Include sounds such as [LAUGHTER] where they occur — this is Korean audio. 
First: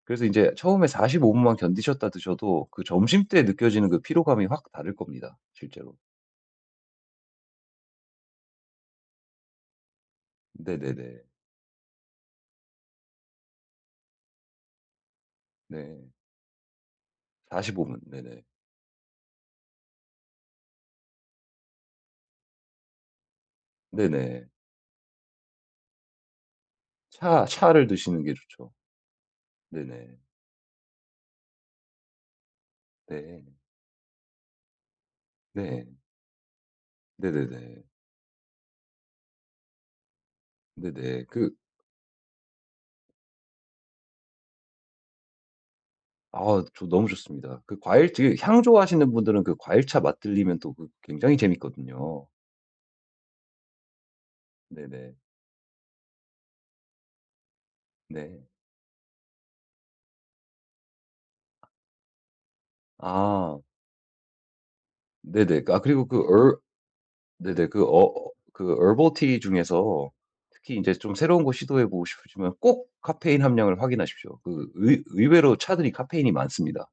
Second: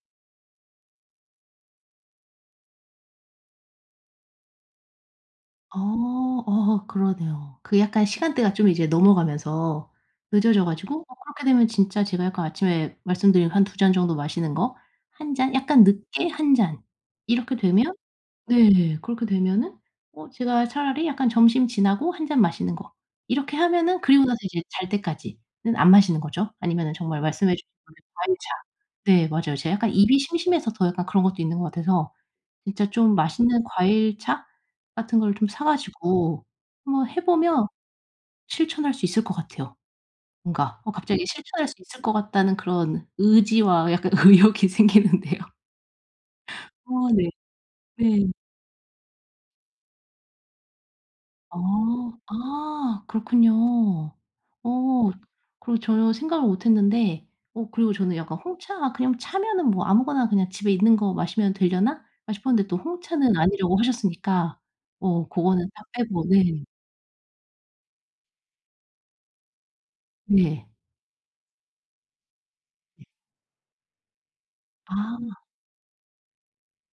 그래서 이제 처음에 45 분만 견디셨다 드셔도 그 점심때 느껴지는 그 피로감이 확 다를 겁니다 실제로. 어. 어 그러네요. 그 약간 시간대가 좀 이제 넘어가면서 늦어져 가지고 어 네네네. 그렇게 되면 진짜 제가 약간 아침에 말씀드린 한 2 잔 정도 마시는 거 1 잔 약간 네. 늦게 1 잔 이렇게 45 되면 분, 네네. 네. 그렇게 되면은 어 제가 차라리 약간 점심 지나고 1 잔 마시는 거, 이렇게 하면은 그리고 나서 네네. 이제 잘 때까지는 안 마시는 거죠. 아니면은 정말 차 말씀해 주신 차를 [UNINTELLIGIBLE] 드시는 게 과일차 좋죠. 네, 맞아요. 제가 약간 입이 네네. 심심해서 더 약간 그런 것도 있는 것 같아서 진짜 좀 네. 맛있는 과일차 같은 걸 좀 사 네. 가지고 한번 해 보면 네네네. 실천할 수 있을 것 같아요 뭔가. 어 갑자기 네네. 그 실천할 수 있을 것 같다는 그런 의지와 약간 의욕이 생기는데요. 아 저 아 너무 네. 좋습니다. 그 과일 네. 드 향 좋아하시는 분들은 그 과일차 맛들리면 또 그 굉장히 아. 재밌거든요. 아 그렇군요. 어 네네. 그리고 전혀 생각을 못 했는데 어 그리고 저는 약간 네. 홍차 '그냥 차면은 뭐 아무거나 그냥 집에 있는 거 마시면 되려나?' 싶었는데 또 홍차는 아. 아니라고 하셨으니까 어 네네. 고거는 아 다 그리고 그 빼고 얼 네. 네네, 그 어 어 그 얼버티 중에서 네. 특히 인제 좀 새로운 거 시도해 보고 싶으시면 꼭 카페인 함량을 확인하십시오. 그 의 아. 의외로 차들이 카페인이 많습니다.